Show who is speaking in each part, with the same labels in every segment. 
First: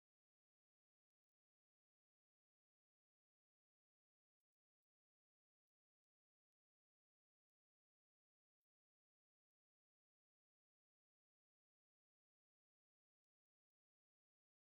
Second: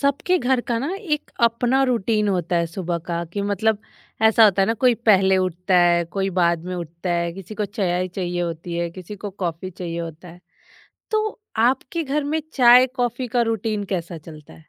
Speaker 1: सबके घर का ना एक अपना रूटीन होता है सुबह का कि मतलब ऐसा होता है ना। कोई पहले उठता है, कोई बाद में उठता है। किसी को चाय चाहिए होती है, किसी को कॉफी चाहिए होता है। तो आपके घर में चाय कॉफी का रूटीन कैसा चलता है?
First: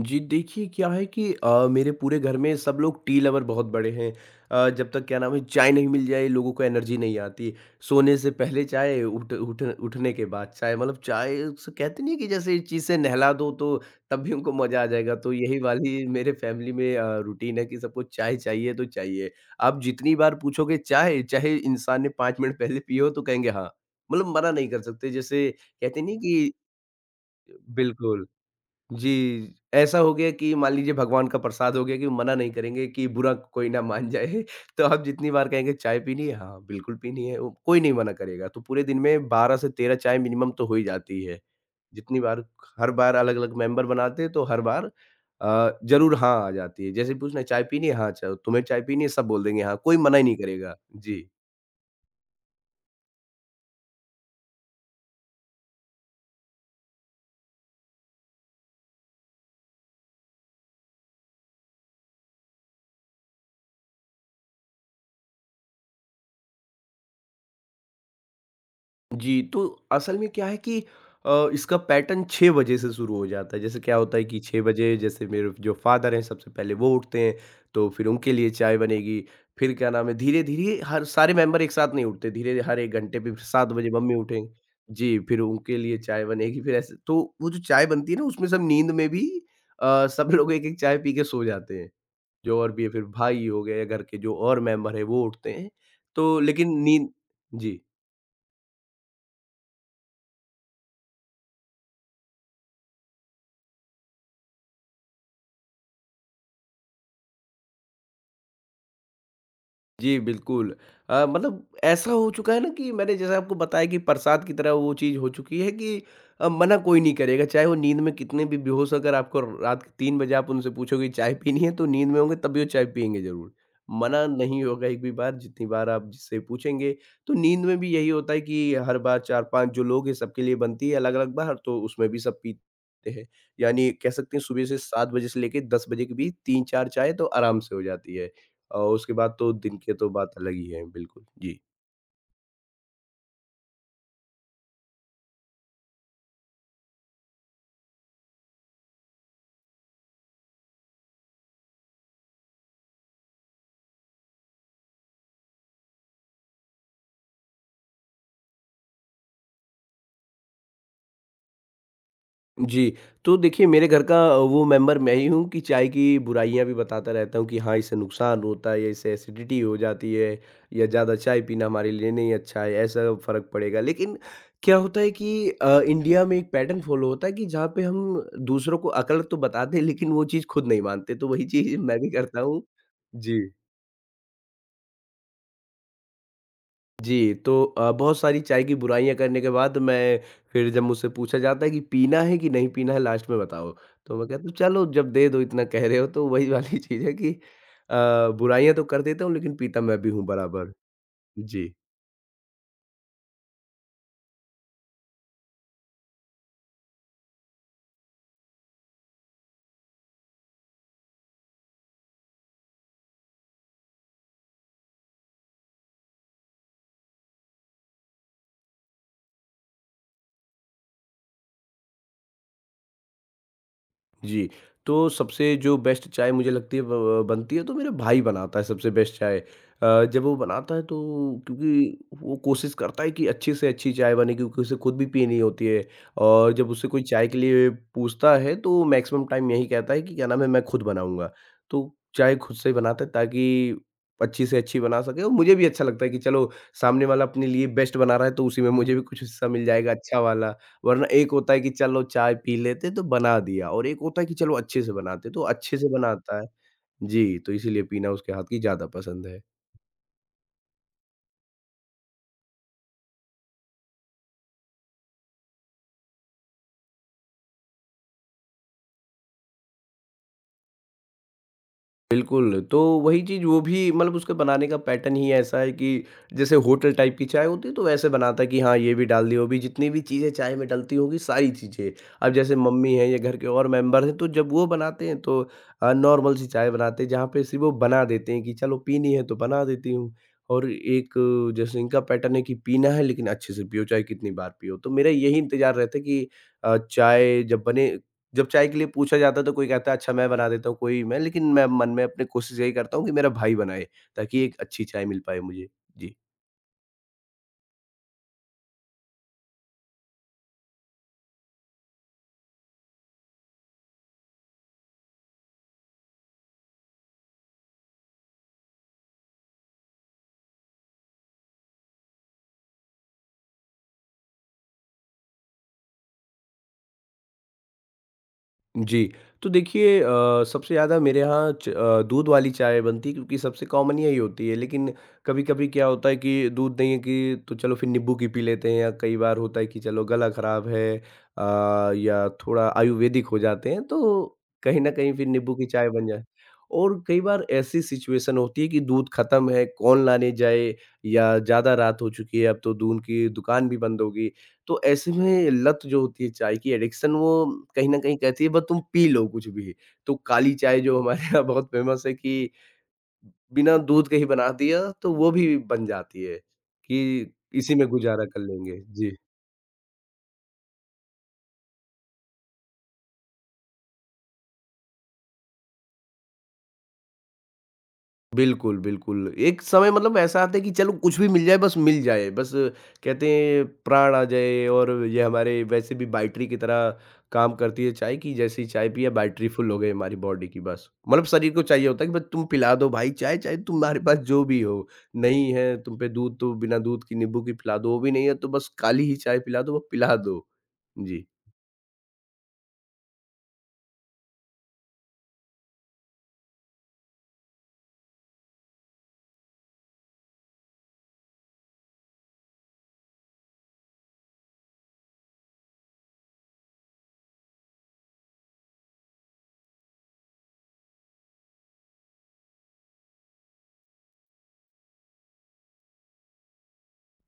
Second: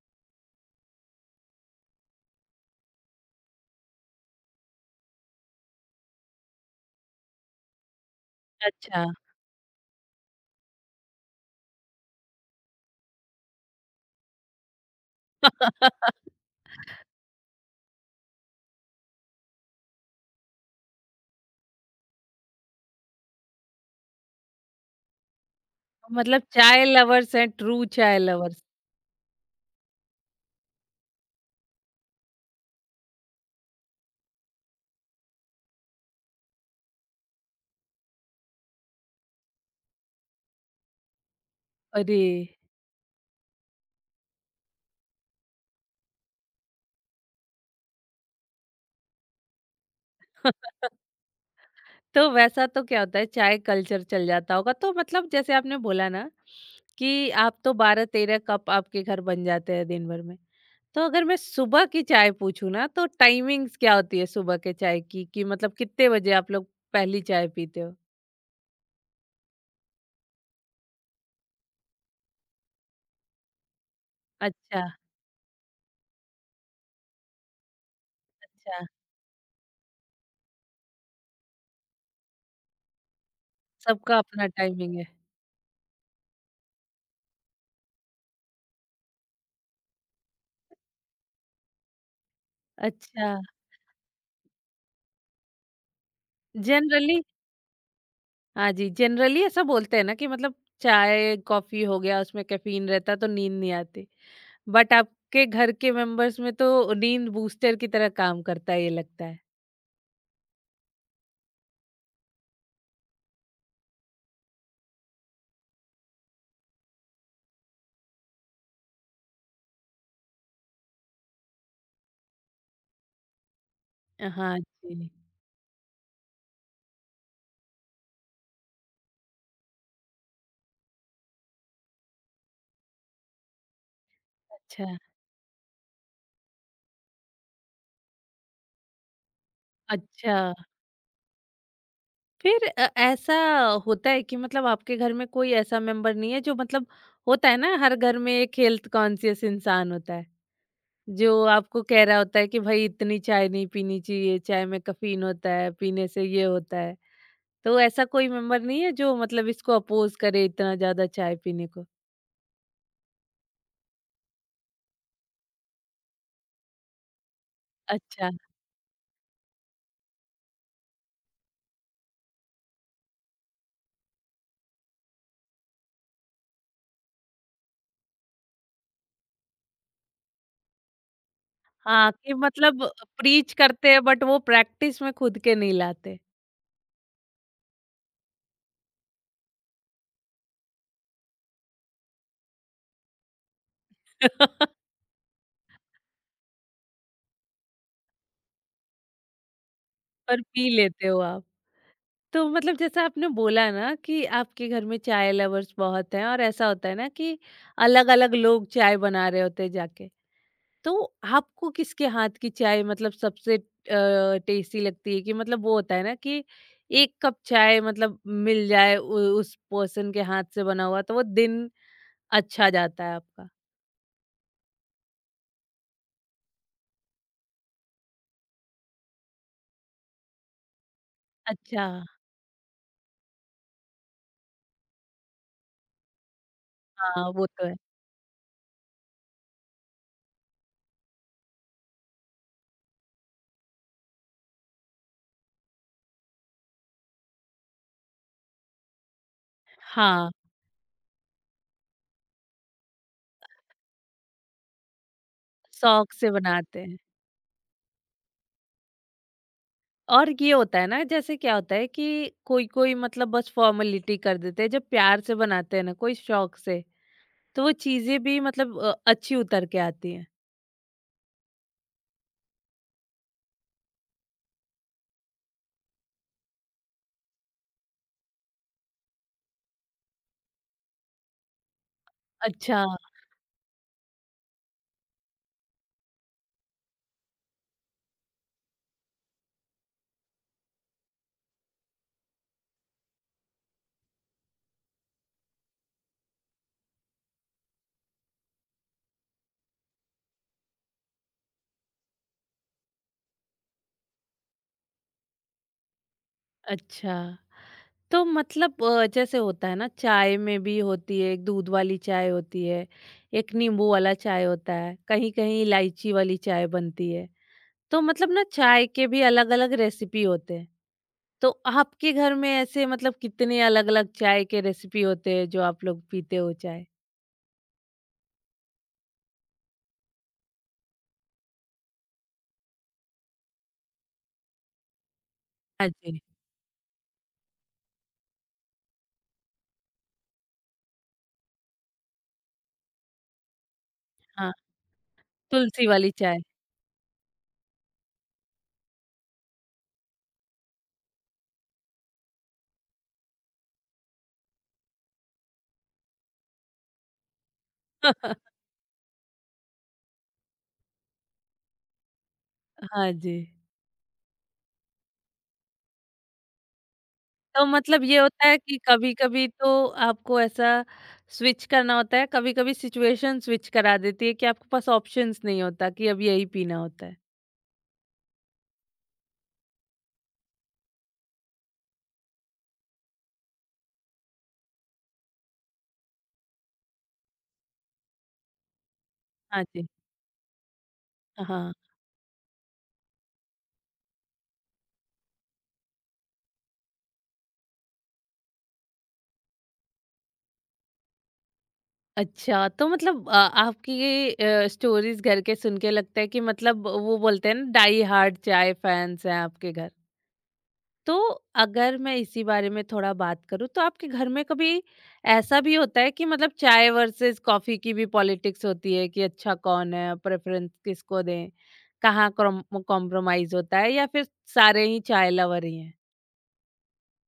Speaker 2: जी, देखिए क्या है कि मेरे पूरे घर में सब लोग टी लवर बहुत बड़े हैं। जब तक क्या नाम है, चाय नहीं मिल जाए, लोगों को एनर्जी नहीं आती। सोने से पहले चाय,
Speaker 1: अच्छा।
Speaker 2: उठ उठ उठने के बाद चाय, मतलब चाय। स कहते नहीं है कि जैसे इस चीज़ से नहला दो, तो तब भी उनको मज़ा आ जाएगा। तो यही वाली मेरे फैमिली में रूटीन है कि सबको चाय चाहिए तो चाहिए। आप जितनी बार पूछोगे चाय, चाहे इंसान ने 5 मिनट पहले पी हो, तो कहेंगे हाँ। मतलब मना नहीं कर सकते, जैसे कहते नहीं
Speaker 1: मतलब
Speaker 2: कि।
Speaker 1: चाय लवर्स हैं, ट्रू चाय
Speaker 2: बिल्कुल।
Speaker 1: लवर्स।
Speaker 2: जी, ऐसा हो गया कि मान लीजिए भगवान का प्रसाद हो गया, कि मना नहीं करेंगे कि बुरा कोई ना मान जाए। तो आप जितनी बार कहेंगे चाय पीनी है? हाँ, बिल्कुल पीनी है। वो कोई नहीं मना करेगा। तो पूरे दिन में 12 से 13 चाय मिनिमम तो हो ही जाती है।
Speaker 1: अरे।
Speaker 2: जितनी बार, हर बार अलग-अलग मेंबर बनाते हैं, तो हर बार ज़रूर हाँ आ जाती है। जैसे पूछना है, चाय पीनी है? हाँ, च तुम्हें चाय पीनी है? सब बोल देंगे हाँ, कोई मना ही नहीं करेगा। जी।
Speaker 1: तो वैसा तो क्या होता है, चाय कल्चर चल जाता होगा तो मतलब जैसे आपने बोला ना कि आप तो 12-13 कप आपके घर बन जाते हैं दिन भर में। तो अगर मैं सुबह की चाय पूछूं ना तो टाइमिंग्स क्या होती है सुबह के चाय की कि मतलब कितने बजे आप लोग पहली चाय पीते हो?
Speaker 2: जी, तो असल में क्या है कि इसका पैटर्न 6 बजे से शुरू हो जाता है। जैसे क्या होता है कि 6
Speaker 1: अच्छा।
Speaker 2: बजे जैसे मेरे जो फ़ादर हैं सबसे पहले वो उठते हैं, तो फिर उनके लिए चाय
Speaker 1: अच्छा।
Speaker 2: बनेगी। फिर क्या नाम है, धीरे-धीरे हर सारे मेंबर एक साथ नहीं उठते। धीरे हर 1 घंटे पे, 7 बजे मम्मी
Speaker 1: सबका अपना
Speaker 2: उठें।
Speaker 1: टाइमिंग है।
Speaker 2: जी, फिर उनके लिए चाय बनेगी। फिर ऐसे तो वो जो चाय बनती है ना, उसमें सब नींद में भी, सब लोग एक-एक चाय पी के सो जाते हैं। जो और भी है, फिर
Speaker 1: अच्छा।
Speaker 2: भाई हो गए, घर के जो और मेंबर हैं वो उठते हैं। तो लेकिन नींद।
Speaker 1: जनरली।
Speaker 2: जी।
Speaker 1: हाँ जी, जनरली ऐसा बोलते हैं ना कि मतलब चाय, कॉफ़ी हो गया, उसमें कैफ़ीन रहता है तो नींद नहीं आती। बट आपके घर के मेंबर्स में तो नींद बूस्टर की तरह काम करता है ये लगता है।
Speaker 2: जी, बिल्कुल। मतलब ऐसा हो चुका है ना, कि मैंने जैसा आपको बताया कि प्रसाद की तरह वो चीज़ हो चुकी है, कि मना कोई नहीं करेगा। चाहे वो नींद में कितने भी बेहोश, अगर आपको रात के 3 बजे आप उनसे पूछोगे चाय पीनी है, तो नींद में होंगे तब भी वो चाय पिएँगे ज़रूर। मना
Speaker 1: हाँ
Speaker 2: नहीं होगा एक भी
Speaker 1: जी।
Speaker 2: बार, जितनी बार आप जिससे पूछेंगे। तो नींद में भी यही होता है कि हर बार 4-5 जो लोग हैं, सबके लिए बनती है अलग-अलग बार, तो उसमें भी सब पीते हैं। यानी कह सकते हैं, सुबह से
Speaker 1: अच्छा।
Speaker 2: 7 बजे से लेके 10 बजे के बीच 3-4 चाय तो आराम से हो जाती है। उसके बाद तो दिन के तो
Speaker 1: अच्छा।
Speaker 2: बात अलग ही है, बिल्कुल। जी।
Speaker 1: फिर ऐसा होता है कि मतलब आपके घर में कोई ऐसा मेंबर नहीं है जो मतलब होता है ना, हर घर में एक हेल्थ कॉन्शियस इंसान होता है, जो आपको कह रहा होता है कि भाई इतनी चाय नहीं पीनी चाहिए, चाय में कैफ़ीन होता है, पीने से ये होता है। तो ऐसा कोई मेंबर नहीं है जो मतलब इसको अपोज करे इतना ज्यादा चाय पीने को?
Speaker 2: जी, तो देखिए, मेरे घर का वो मेंबर मैं ही हूँ कि चाय की बुराइयाँ भी बताता रहता हूँ कि हाँ, इससे
Speaker 1: अच्छा।
Speaker 2: नुकसान होता है, या इससे एसिडिटी हो जाती है, या ज़्यादा चाय पीना हमारे लिए नहीं अच्छा है, ऐसा फ़र्क पड़ेगा। लेकिन क्या होता है कि इंडिया में एक पैटर्न फ़ॉलो होता है, कि जहाँ पे हम दूसरों को अकल तो बताते हैं, लेकिन वो चीज़ खुद नहीं मानते, तो वही चीज़ मैं भी
Speaker 1: हाँ, कि
Speaker 2: करता हूँ।
Speaker 1: मतलब
Speaker 2: जी।
Speaker 1: प्रीच करते हैं बट वो प्रैक्टिस में खुद के नहीं लाते।
Speaker 2: जी, तो बहुत सारी चाय की बुराइयाँ करने के बाद मैं, फिर जब मुझसे पूछा जाता है कि पीना है कि नहीं पीना है लास्ट में बताओ? तो मैं कहता हूँ, चलो जब दे दो, इतना कह रहे हो, तो वही वाली चीज़ है कि बुराइयाँ तो कर देता हूँ, लेकिन पीता मैं भी हूँ
Speaker 1: पर पी
Speaker 2: बराबर।
Speaker 1: लेते हो आप।
Speaker 2: जी।
Speaker 1: तो मतलब जैसा आपने बोला ना कि आपके घर में चाय लवर्स बहुत हैं और ऐसा होता है ना कि अलग-अलग लोग चाय बना रहे होते हैं जाके। तो आपको किसके हाथ की चाय मतलब सबसे टेस्टी लगती है कि मतलब वो होता है ना कि एक कप चाय मतलब मिल जाए उस पर्सन के हाथ से बना हुआ तो वो दिन अच्छा जाता है आपका।
Speaker 2: जी, तो सबसे जो बेस्ट चाय मुझे लगती है ब ब बनती है, तो मेरा भाई बनाता है सबसे बेस्ट चाय। जब वो बनाता है, तो
Speaker 1: अच्छा।
Speaker 2: क्योंकि वो कोशिश करता है कि अच्छी से अच्छी चाय बने, क्योंकि उसे खुद भी पीनी होती है। और जब उससे कोई
Speaker 1: हाँ,
Speaker 2: चाय के
Speaker 1: वो तो
Speaker 2: लिए
Speaker 1: है।
Speaker 2: पूछता है, तो मैक्सिमम टाइम यही कहता है कि क्या नाम है, मैं खुद बनाऊँगा। तो चाय खुद से ही बनाता है, ताकि अच्छी से अच्छी बना सके, और मुझे भी अच्छा लगता है कि चलो सामने वाला अपने लिए बेस्ट बना रहा है, तो उसी में मुझे भी कुछ हिस्सा मिल जाएगा अच्छा
Speaker 1: हाँ,
Speaker 2: वाला। वरना एक होता है कि चलो चाय पी लेते, तो बना दिया, और एक होता है कि चलो अच्छे से बनाते, तो अच्छे से
Speaker 1: शौक से
Speaker 2: बनाता है।
Speaker 1: बनाते हैं।
Speaker 2: जी, तो इसीलिए पीना उसके हाथ की ज़्यादा पसंद है।
Speaker 1: और ये होता है ना, जैसे क्या होता है कि कोई कोई मतलब बस फॉर्मेलिटी कर देते हैं, जब प्यार से बनाते हैं ना कोई शौक से तो वो चीजें भी मतलब अच्छी उतर के आती हैं।
Speaker 2: बिल्कुल, तो वही चीज़ वो भी, मतलब उसका बनाने का पैटर्न ही ऐसा है कि जैसे होटल टाइप की चाय होती है, तो वैसे बनाता है कि हाँ, ये भी डाल दिया, वो भी, जितनी भी चीज़ें चाय में डलती होंगी, सारी चीज़ें। अब जैसे
Speaker 1: अच्छा।
Speaker 2: मम्मी हैं या घर के और मेंबर हैं, तो जब वो बनाते हैं तो नॉर्मल सी चाय बनाते हैं, जहाँ पे सिर्फ़ वो बना देते हैं कि चलो पीनी है तो बना देती हूँ। और एक जैसे इनका पैटर्न है कि पीना है, लेकिन अच्छे से पियो, चाहे कितनी बार पियो। तो मेरा यही इंतज़ार रहता है कि चाय जब बने, जब चाय के लिए पूछा जाता है, तो कोई कहता है अच्छा मैं बना देता हूँ, कोई मैं। लेकिन मैं मन में अपने कोशिश यही करता हूँ कि मेरा भाई बनाए, ताकि एक अच्छी चाय मिल पाए मुझे। जी।
Speaker 1: अच्छा, तो मतलब जैसे होता है ना चाय में भी होती है, एक दूध वाली चाय होती है, एक नींबू वाला चाय होता है, कहीं कहीं इलायची वाली चाय बनती है। तो मतलब ना चाय के भी अलग अलग रेसिपी होते हैं। तो आपके घर में ऐसे मतलब कितने अलग अलग चाय के रेसिपी होते हैं जो आप लोग पीते हो चाय?
Speaker 2: जी, तो देखिए, सबसे ज़्यादा मेरे यहाँ दूध वाली चाय बनती है, क्योंकि सबसे कॉमन यही होती है। लेकिन कभी-कभी क्या
Speaker 1: हाँ
Speaker 2: होता है
Speaker 1: जी।
Speaker 2: कि दूध नहीं है, कि तो चलो फिर नींबू की पी लेते हैं, या कई बार होता है कि चलो गला खराब है, या थोड़ा आयुर्वेदिक हो जाते हैं, तो
Speaker 1: हाँ।
Speaker 2: कहीं न कहीं फिर नींबू की
Speaker 1: तुलसी
Speaker 2: चाय बन
Speaker 1: वाली
Speaker 2: जाए।
Speaker 1: चाय।
Speaker 2: और कई बार ऐसी सिचुएशन होती है कि दूध खत्म है, कौन लाने जाए, या ज़्यादा रात हो चुकी है, अब तो दूध की दुकान भी बंद होगी। तो ऐसे में लत जो होती है चाय की, एडिक्शन, वो कहीं न कहीं कहती है बस तुम पी लो कुछ भी। तो काली चाय, जो हमारे यहाँ बहुत फ़ेमस है कि
Speaker 1: हाँ जी।
Speaker 2: बिना दूध के ही बना दिया, तो वो भी बन जाती है, कि
Speaker 1: तो
Speaker 2: इसी में
Speaker 1: मतलब ये
Speaker 2: गुज़ारा कर
Speaker 1: होता है कि
Speaker 2: लेंगे। जी।
Speaker 1: कभी-कभी तो आपको ऐसा स्विच करना होता है, कभी-कभी सिचुएशन स्विच करा देती है कि आपके पास ऑप्शंस नहीं होता, कि अब यही पीना होता है।
Speaker 2: बिल्कुल, बिल्कुल। एक समय मतलब ऐसा आता है कि चलो कुछ भी मिल जाए, बस मिल जाए। बस कहते हैं प्राण आ जाए, और ये हमारे वैसे भी बैटरी की तरह काम करती है चाय, की जैसे ही चाय पिया बैटरी
Speaker 1: हाँ
Speaker 2: फुल हो
Speaker 1: जी।
Speaker 2: गई हमारी बॉडी की, बस। मतलब शरीर को
Speaker 1: हाँ।
Speaker 2: चाहिए होता है कि बस तुम पिला दो भाई चाय, चाहे तुम्हारे पास जो भी हो। नहीं है तुम पे दूध, तो बिना दूध की नींबू की पिला दो, वो भी नहीं है तो बस काली ही चाय पिला दो, वो पिला दो। जी।
Speaker 1: अच्छा, तो मतलब आपकी ये स्टोरीज़ घर के सुन के लगता है कि मतलब वो बोलते हैं ना, डाई हार्ड चाय फैन्स हैं आपके घर। तो अगर मैं इसी बारे में थोड़ा बात करूँ तो आपके घर में कभी ऐसा भी होता है कि मतलब चाय वर्सेस कॉफी की भी पॉलिटिक्स होती है कि अच्छा कौन है, प्रेफरेंस किसको दें, कहाँ कॉम्प्रोमाइज होता है या फिर सारे ही चाय लवर ही हैं?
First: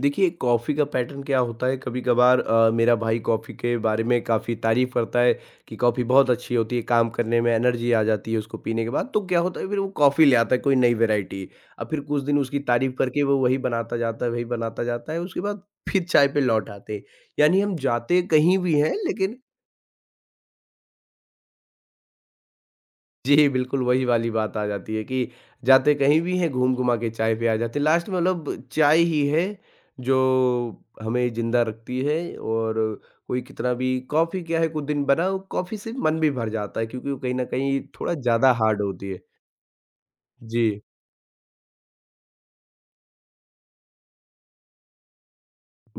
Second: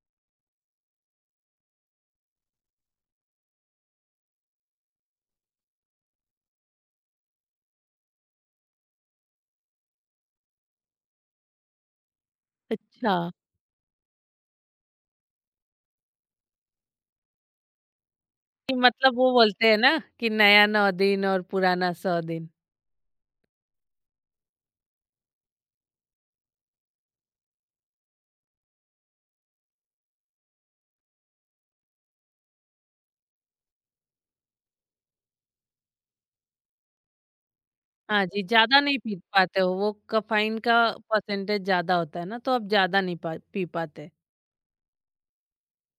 Speaker 2: देखिए, कॉफ़ी का पैटर्न क्या होता है, कभी-कभार मेरा भाई कॉफ़ी के बारे में काफ़ी तारीफ़ करता है कि कॉफ़ी बहुत अच्छी होती है, काम करने में एनर्जी आ जाती है उसको पीने के बाद। तो क्या होता है, फिर वो कॉफ़ी ले आता है कोई नई वैरायटी। अब फिर कुछ दिन उसकी तारीफ़
Speaker 1: अच्छा।
Speaker 2: करके वो वही बनाता जाता है, वही बनाता जाता है, उसके बाद फिर चाय पे लौट आते हैं। यानी हम जाते कहीं भी
Speaker 1: कि
Speaker 2: हैं,
Speaker 1: मतलब वो
Speaker 2: लेकिन।
Speaker 1: बोलते हैं ना कि नया नौ दिन और पुराना सौ दिन।
Speaker 2: जी, बिल्कुल वही वाली बात आ जाती है कि जाते कहीं भी हैं, घूम-घुमा के चाय पे आ जाते हैं। लास्ट में, मतलब चाय ही है जो हमें ज़िंदा रखती है, और कोई कितना भी कॉफ़ी क्या है कुछ दिन बनाओ, कॉफ़ी से मन भी भर जाता है, क्योंकि वो कहीं न कहीं थोड़ा
Speaker 1: हाँ जी,
Speaker 2: ज़्यादा
Speaker 1: ज्यादा
Speaker 2: हार्ड
Speaker 1: नहीं
Speaker 2: होती
Speaker 1: पी
Speaker 2: है।
Speaker 1: पाते हो वो कफाइन का
Speaker 2: जी,
Speaker 1: परसेंटेज ज्यादा होता है ना, तो आप ज्यादा नहीं पी पाते।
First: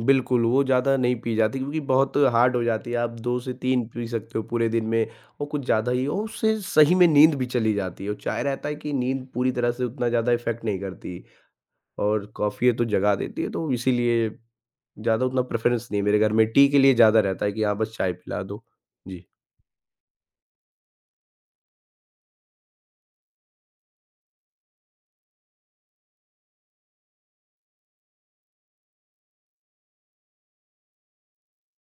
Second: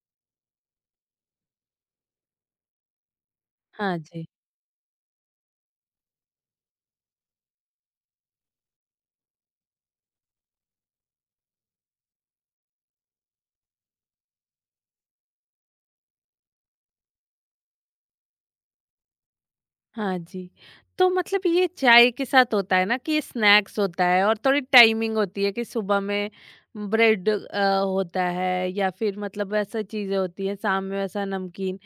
Speaker 2: बिल्कुल, वो ज़्यादा नहीं पी जाती, क्योंकि बहुत हार्ड हो जाती है। आप 2 से 3
Speaker 1: हाँ
Speaker 2: पी
Speaker 1: जी।
Speaker 2: सकते हो पूरे दिन में, और कुछ ज़्यादा ही, और उससे सही में नींद भी चली जाती है, और चाय रहता है कि नींद पूरी तरह से, उतना ज़्यादा इफ़ेक्ट नहीं करती। और कॉफ़ी है तो जगा देती है, तो इसीलिए ज़्यादा उतना प्रेफ़रेंस नहीं है मेरे घर में। टी के लिए ज़्यादा रहता है कि हाँ, बस चाय पिला दो। जी।
Speaker 1: हाँ जी। तो मतलब ये चाय के साथ होता है ना कि ये स्नैक्स होता है और थोड़ी टाइमिंग होती है कि सुबह में ब्रेड होता है या फिर मतलब ऐसा चीज़ें होती हैं, शाम में वैसा नमकीन।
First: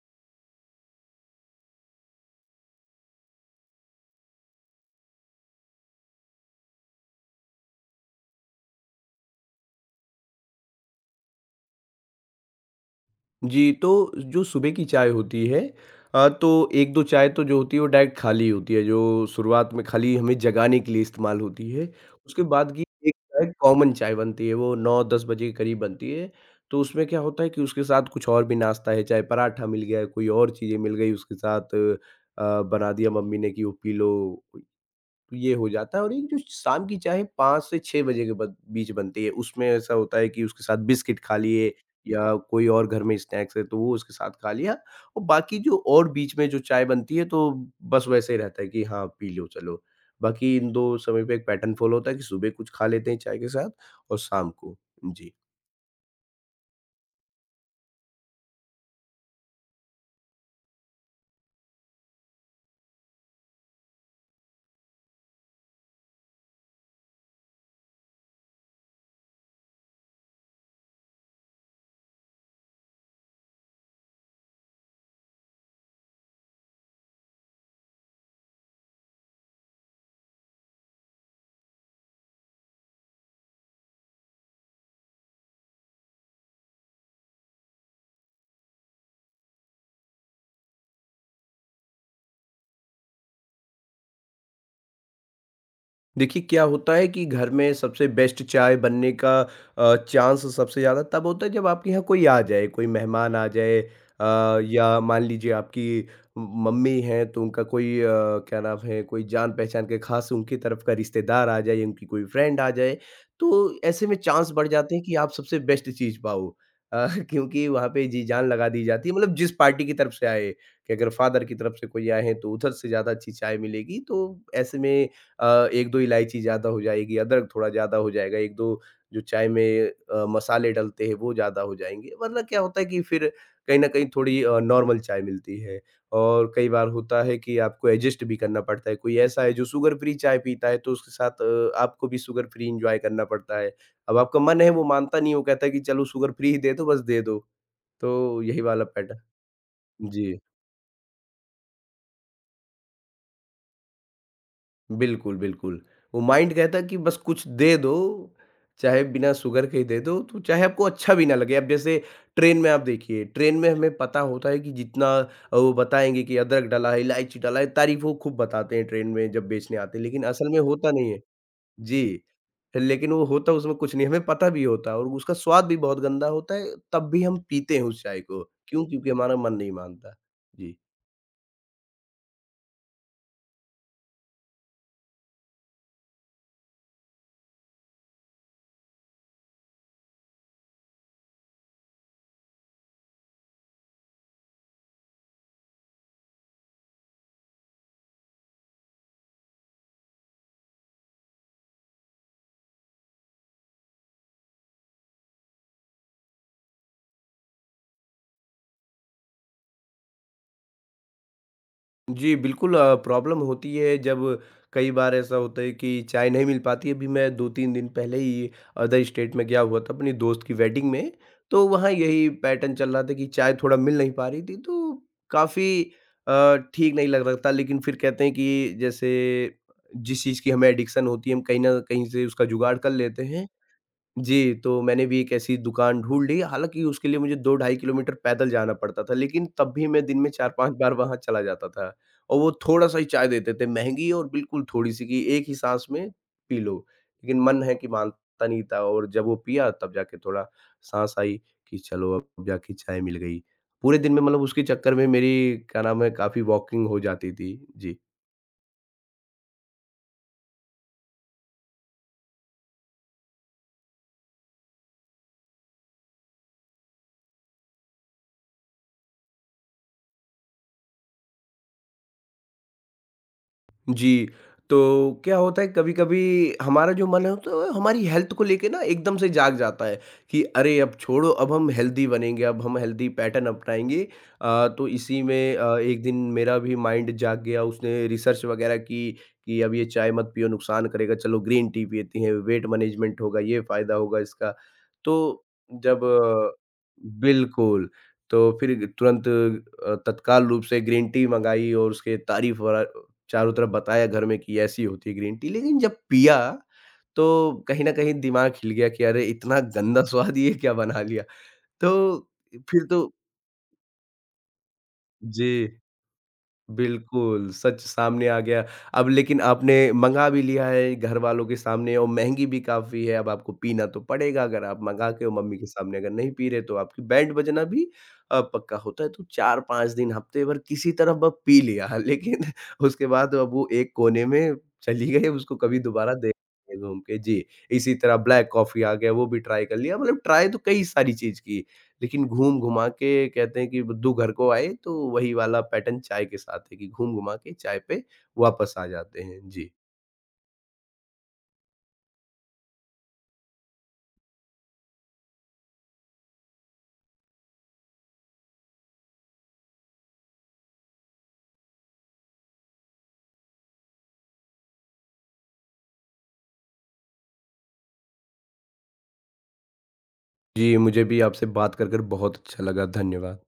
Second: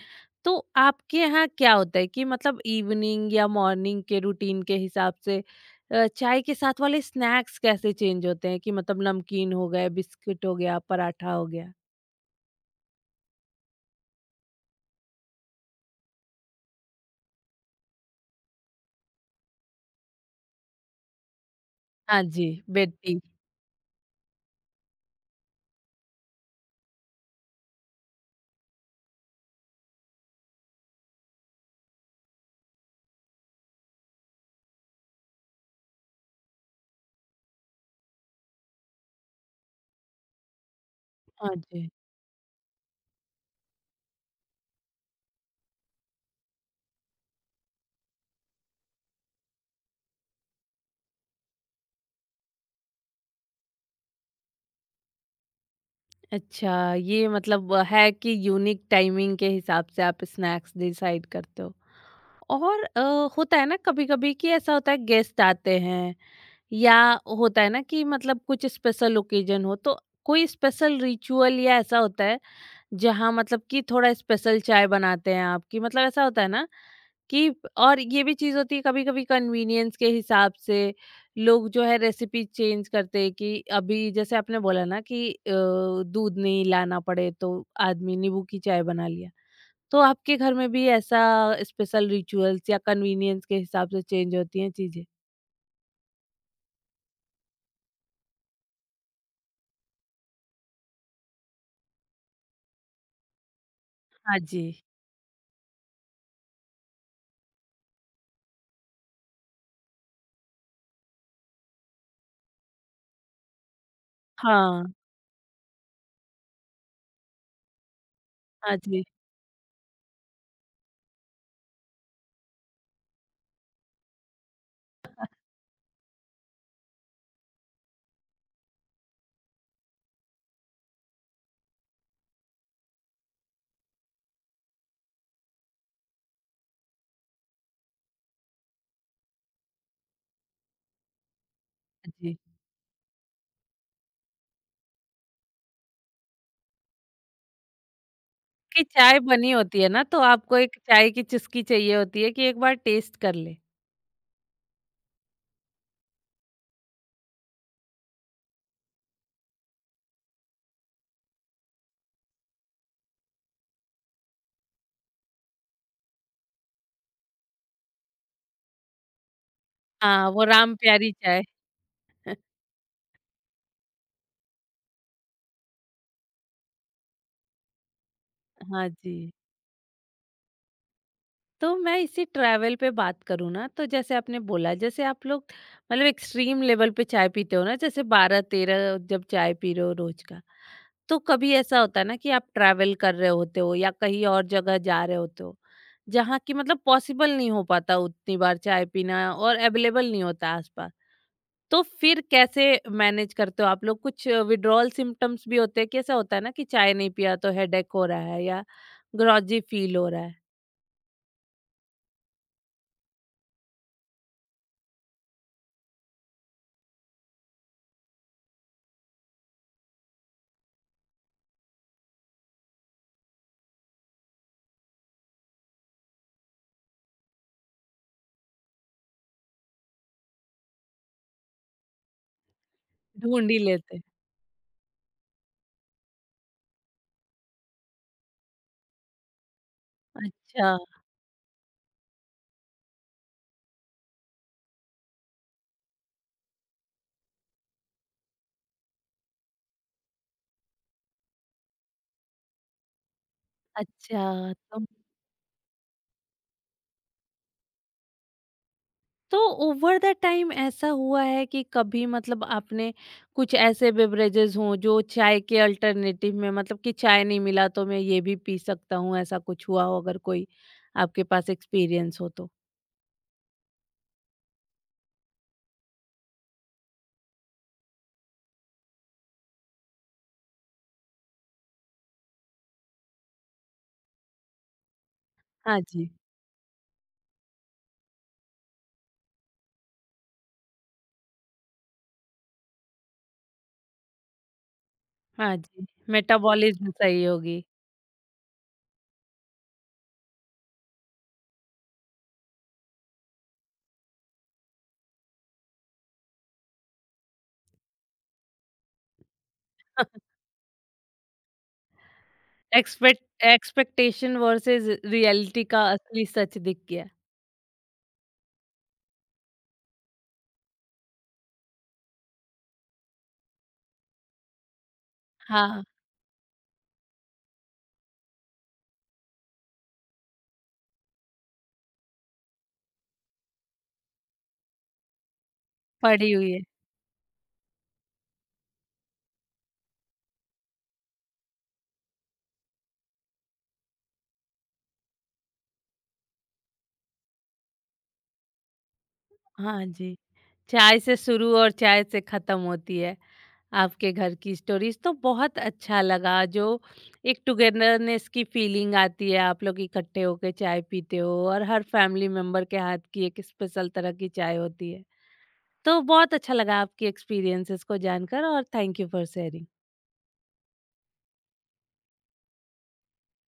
Speaker 1: तो आपके यहाँ क्या होता है कि मतलब इवनिंग या मॉर्निंग के रूटीन के हिसाब से चाय के साथ वाले स्नैक्स कैसे चेंज होते हैं कि मतलब नमकीन हो गए, बिस्किट हो गया, पराठा हो गया?
Speaker 2: जी, तो जो सुबह की चाय होती है, तो 1-2 चाय तो जो होती है वो डायरेक्ट खाली होती है, जो शुरुआत में खाली हमें जगाने के लिए इस्तेमाल होती है।
Speaker 1: हाँ
Speaker 2: उसके
Speaker 1: जी,
Speaker 2: बाद की
Speaker 1: बेड
Speaker 2: एक
Speaker 1: टी।
Speaker 2: चाय, कॉमन चाय बनती है, वो 9-10 बजे के करीब बनती है। तो उसमें क्या होता है कि उसके साथ कुछ और भी नाश्ता है, चाहे पराठा मिल गया, कोई और चीज़ें मिल गई उसके साथ, बना दिया मम्मी ने कि वो पी लो। तो ये हो जाता है। और एक जो शाम की चाय 5 से 6 बजे के बद बीच बनती है, उसमें ऐसा होता है कि उसके साथ बिस्किट खा
Speaker 1: हाँ
Speaker 2: लिए,
Speaker 1: जी।
Speaker 2: या कोई और घर में स्नैक्स है, तो वो उसके साथ खा लिया। और बाकी जो और बीच में जो चाय बनती है, तो बस वैसे ही रहता है कि हाँ, पी लो चलो। बाकी इन 2 समय पे एक पैटर्न फ़ॉलो होता है कि सुबह कुछ खा लेते हैं चाय के साथ, और शाम को। जी।
Speaker 1: अच्छा, ये मतलब है कि यूनिक टाइमिंग के हिसाब से आप स्नैक्स डिसाइड करते हो। और होता है ना कभी-कभी कि ऐसा होता है गेस्ट आते हैं, या होता है ना कि मतलब कुछ स्पेशल ओकेजन हो तो कोई स्पेशल रिचुअल या ऐसा होता है जहाँ मतलब कि थोड़ा स्पेशल चाय बनाते हैं आप कि मतलब ऐसा होता है ना कि और ये भी चीज़ होती है कभी-कभी कन्वीनियंस के हिसाब से लोग जो है रेसिपी चेंज करते हैं कि अभी जैसे आपने बोला ना कि दूध नहीं लाना पड़े तो आदमी नींबू की चाय बना लिया। तो आपके घर में भी ऐसा स्पेशल रिचुअल्स या कन्वीनियंस के हिसाब से चेंज होती हैं चीज़ें?
Speaker 2: देखिए, क्या होता है कि घर में सबसे बेस्ट चाय बनने का चांस सबसे ज़्यादा तब होता है जब आपके यहाँ कोई आ जाए, कोई मेहमान आ जाए
Speaker 1: हाँ
Speaker 2: अ,
Speaker 1: जी।
Speaker 2: या मान लीजिए आपकी म मम्मी हैं तो उनका कोई क्या नाम है, कोई जान-पहचान के ख़ास उनकी तरफ का रिश्तेदार आ जाए, उनकी कोई फ्रेंड आ जाए, तो ऐसे में चांस बढ़
Speaker 1: हाँ।
Speaker 2: जाते हैं कि आप सबसे बेस्ट चीज़ पाओ। क्योंकि वहाँ पे जी जान लगा
Speaker 1: हाँ
Speaker 2: दी
Speaker 1: जी,
Speaker 2: जाती है मतलब जिस पार्टी की तरफ से आए, कि अगर फादर की तरफ से कोई आए हैं तो उधर से ज़्यादा अच्छी चाय मिलेगी, तो ऐसे में 1-2 इलायची ज़्यादा हो जाएगी, अदरक थोड़ा ज़्यादा हो जाएगा, 1-2 जो चाय में मसाले डलते हैं वो ज़्यादा हो जाएँगे, वरना क्या होता है कि फिर कहीं न कहीं थोड़ी नॉर्मल चाय मिलती है। और कई बार होता है कि आपको एडजस्ट भी करना पड़ता है, कोई ऐसा है जो शुगर फ्री चाय पीता है तो उसके साथ आपको
Speaker 1: हाँ
Speaker 2: भी
Speaker 1: जी।
Speaker 2: शुगर फ्री एन्जॉय करना पड़ता है। अब आपका मन है वो मानता नहीं है, वो कहता है कि चलो शुगर फ्री ही दे दो, बस दे दो, तो यही वाला
Speaker 1: कि चाय
Speaker 2: पैटर्न।
Speaker 1: बनी होती है ना तो
Speaker 2: जी।
Speaker 1: आपको एक चाय की चुस्की चाहिए होती है कि एक बार टेस्ट कर ले।
Speaker 2: बिल्कुल, बिल्कुल। वो माइंड कहता है कि बस कुछ दे दो, चाहे बिना शुगर के ही दे दो, तो चाहे आपको अच्छा भी ना लगे। अब जैसे ट्रेन में आप देखिए, ट्रेन में हमें पता होता है कि जितना वो बताएँगे कि अदरक डाला है, इलायची डाला है, तारीफ़ वो खूब बताते हैं ट्रेन में जब बेचने आते हैं, लेकिन
Speaker 1: हाँ, वो
Speaker 2: असल में
Speaker 1: राम
Speaker 2: होता नहीं
Speaker 1: प्यारी
Speaker 2: है।
Speaker 1: चाय।
Speaker 2: जी, लेकिन वो होता उसमें कुछ नहीं है, हमें पता भी होता है और उसका स्वाद भी बहुत गंदा होता है, तब भी हम पीते हैं उस चाय को। क्यों?
Speaker 1: हाँ
Speaker 2: क्योंकि
Speaker 1: जी।
Speaker 2: हमारा मन नहीं मानता। जी।
Speaker 1: तो मैं इसी ट्रैवल पे बात करूँ ना तो जैसे आपने बोला, जैसे आप लोग मतलब एक्सट्रीम लेवल पे चाय पीते हो ना, जैसे 12-13 जब चाय पी रहे हो रोज का, तो कभी ऐसा होता है ना कि आप ट्रैवल कर रहे होते हो या कहीं और जगह जा रहे होते हो जहाँ की मतलब पॉसिबल नहीं हो पाता उतनी बार चाय पीना और अवेलेबल नहीं होता आसपास। तो फिर कैसे मैनेज करते हो आप लोग? कुछ विड्रॉल सिम्टम्स भी होते हैं, कैसा होता है ना कि चाय नहीं पिया तो हेडेक हो रहा है या ग्रॉजी फील हो रहा है?
Speaker 2: जी, बिल्कुल. प्रॉब्लम होती है जब कई बार ऐसा होता है कि चाय नहीं मिल पाती है। अभी मैं 2-3 दिन पहले ही अदर स्टेट में गया हुआ था अपनी दोस्त की वेडिंग में, तो वहाँ यही पैटर्न चल रहा था कि चाय थोड़ा मिल नहीं पा रही थी, तो काफ़ी ठीक नहीं लग रहा था। लेकिन फिर कहते हैं कि जैसे जिस चीज़ की हमें एडिक्शन होती है, हम कहीं न कहीं से उसका जुगाड़ कर लेते हैं।
Speaker 1: ढूंढ ही लेते हैं।
Speaker 2: जी, तो मैंने भी एक ऐसी दुकान ढूँढ ली, हालाँकि उसके लिए मुझे 2 ढाई किलोमीटर पैदल जाना पड़ता था, लेकिन तब भी मैं दिन में
Speaker 1: अच्छा।
Speaker 2: 4-5 बार वहाँ चला जाता था। और वो थोड़ा-सा ही चाय देते थे, महँगी और बिल्कुल थोड़ी-सी कि एक ही साँस में पी लो, लेकिन मन है कि मानता नहीं था और जब वो पिया तब जाके थोड़ा साँस आई कि चलो अब जाके चाय मिल गई। पूरे दिन में मतलब
Speaker 1: अच्छा,
Speaker 2: उसके चक्कर में मेरी क्या नाम है काफ़ी वॉकिंग हो जाती थी। जी।
Speaker 1: तो ओवर द टाइम ऐसा हुआ है कि कभी मतलब आपने कुछ ऐसे बेवरेजेस हों जो चाय के अल्टरनेटिव में मतलब कि चाय नहीं मिला तो मैं ये भी पी सकता हूँ, ऐसा कुछ हुआ हो अगर कोई आपके पास एक्सपीरियंस हो तो?
Speaker 2: जी, तो क्या होता है कभी-कभी हमारा जो मन होता है तो हमारी हेल्थ को लेके ना एकदम से जाग जाता है कि अरे अब छोड़ो अब हम हेल्दी बनेंगे, अब हम हेल्दी पैटर्न अपनाएँगे। तो इसी में
Speaker 1: हाँ
Speaker 2: एक
Speaker 1: जी।
Speaker 2: दिन मेरा भी माइंड जाग गया उसने रिसर्च वगैरह की कि अब ये चाय मत पियो नुकसान करेगा, चलो ग्रीन टी पीते हैं, वेट मैनेजमेंट होगा, ये फ़ायदा होगा इसका। तो
Speaker 1: हाँ जी,
Speaker 2: जब
Speaker 1: मेटाबॉलिज़्म सही होगी।
Speaker 2: बिल्कुल, तो फिर तुरंत तत्काल रूप से ग्रीन टी मँगाई और उसके तारीफ़ वरा चारों तरफ बताया घर में कि ऐसी होती है ग्रीन टी, लेकिन जब पिया तो कहीं न कहीं दिमाग हिल गया कि अरे! इतना गंदा स्वाद ये क्या बना लिया। तो फिर तो
Speaker 1: एक्सपेक्ट एक्सपेक्टेशन वर्सेस
Speaker 2: जी।
Speaker 1: रियलिटी का असली सच दिख गया।
Speaker 2: बिल्कुल, सच सामने आ गया। अब लेकिन आपने मँगा भी लिया है घरवालों के सामने और महँगी भी काफ़ी है, अब आपको पीना तो पड़ेगा। अगर आप मँगा के और मम्मी के
Speaker 1: हाँ,
Speaker 2: सामने अगर नहीं पी रहे, तो आपकी बैंड बजना भी पक्का होता है। तो 4-5 दिन, हफ़्ते भर किसी तरह ब पी लिया, लेकिन उसके बाद अब वो एक कोने में चली गई, उसको कभी दोबारा
Speaker 1: पड़ी
Speaker 2: देख
Speaker 1: हुई है।
Speaker 2: नहीं घूम के। जी, इसी तरह ब्लैक कॉफ़ी आ गया, वो भी ट्राई कर लिया। मतलब ट्राई तो कई सारी चीज़ की। लेकिन घूम-घुमा के कहते हैं कि बुद्धू घर को आए, तो वही वाला पैटर्न चाय के साथ है कि घूम-घुमा के चाय पे वापस आ जाते हैं। जी।
Speaker 1: हाँ जी, चाय से शुरू और चाय से खत्म होती है। आपके घर की स्टोरीज तो बहुत अच्छा लगा जो एक टुगेदरनेस की फीलिंग आती है, आप लोग इकट्ठे होके चाय पीते हो और हर फैमिली मेंबर के हाथ की एक स्पेशल तरह की चाय होती है। तो बहुत अच्छा लगा आपकी एक्सपीरियंसेस को जानकर, और थैंक यू फॉर शेयरिंग।
Speaker 2: जी, मुझे भी आपसे बात कर कर बहुत अच्छा लगा। धन्यवाद।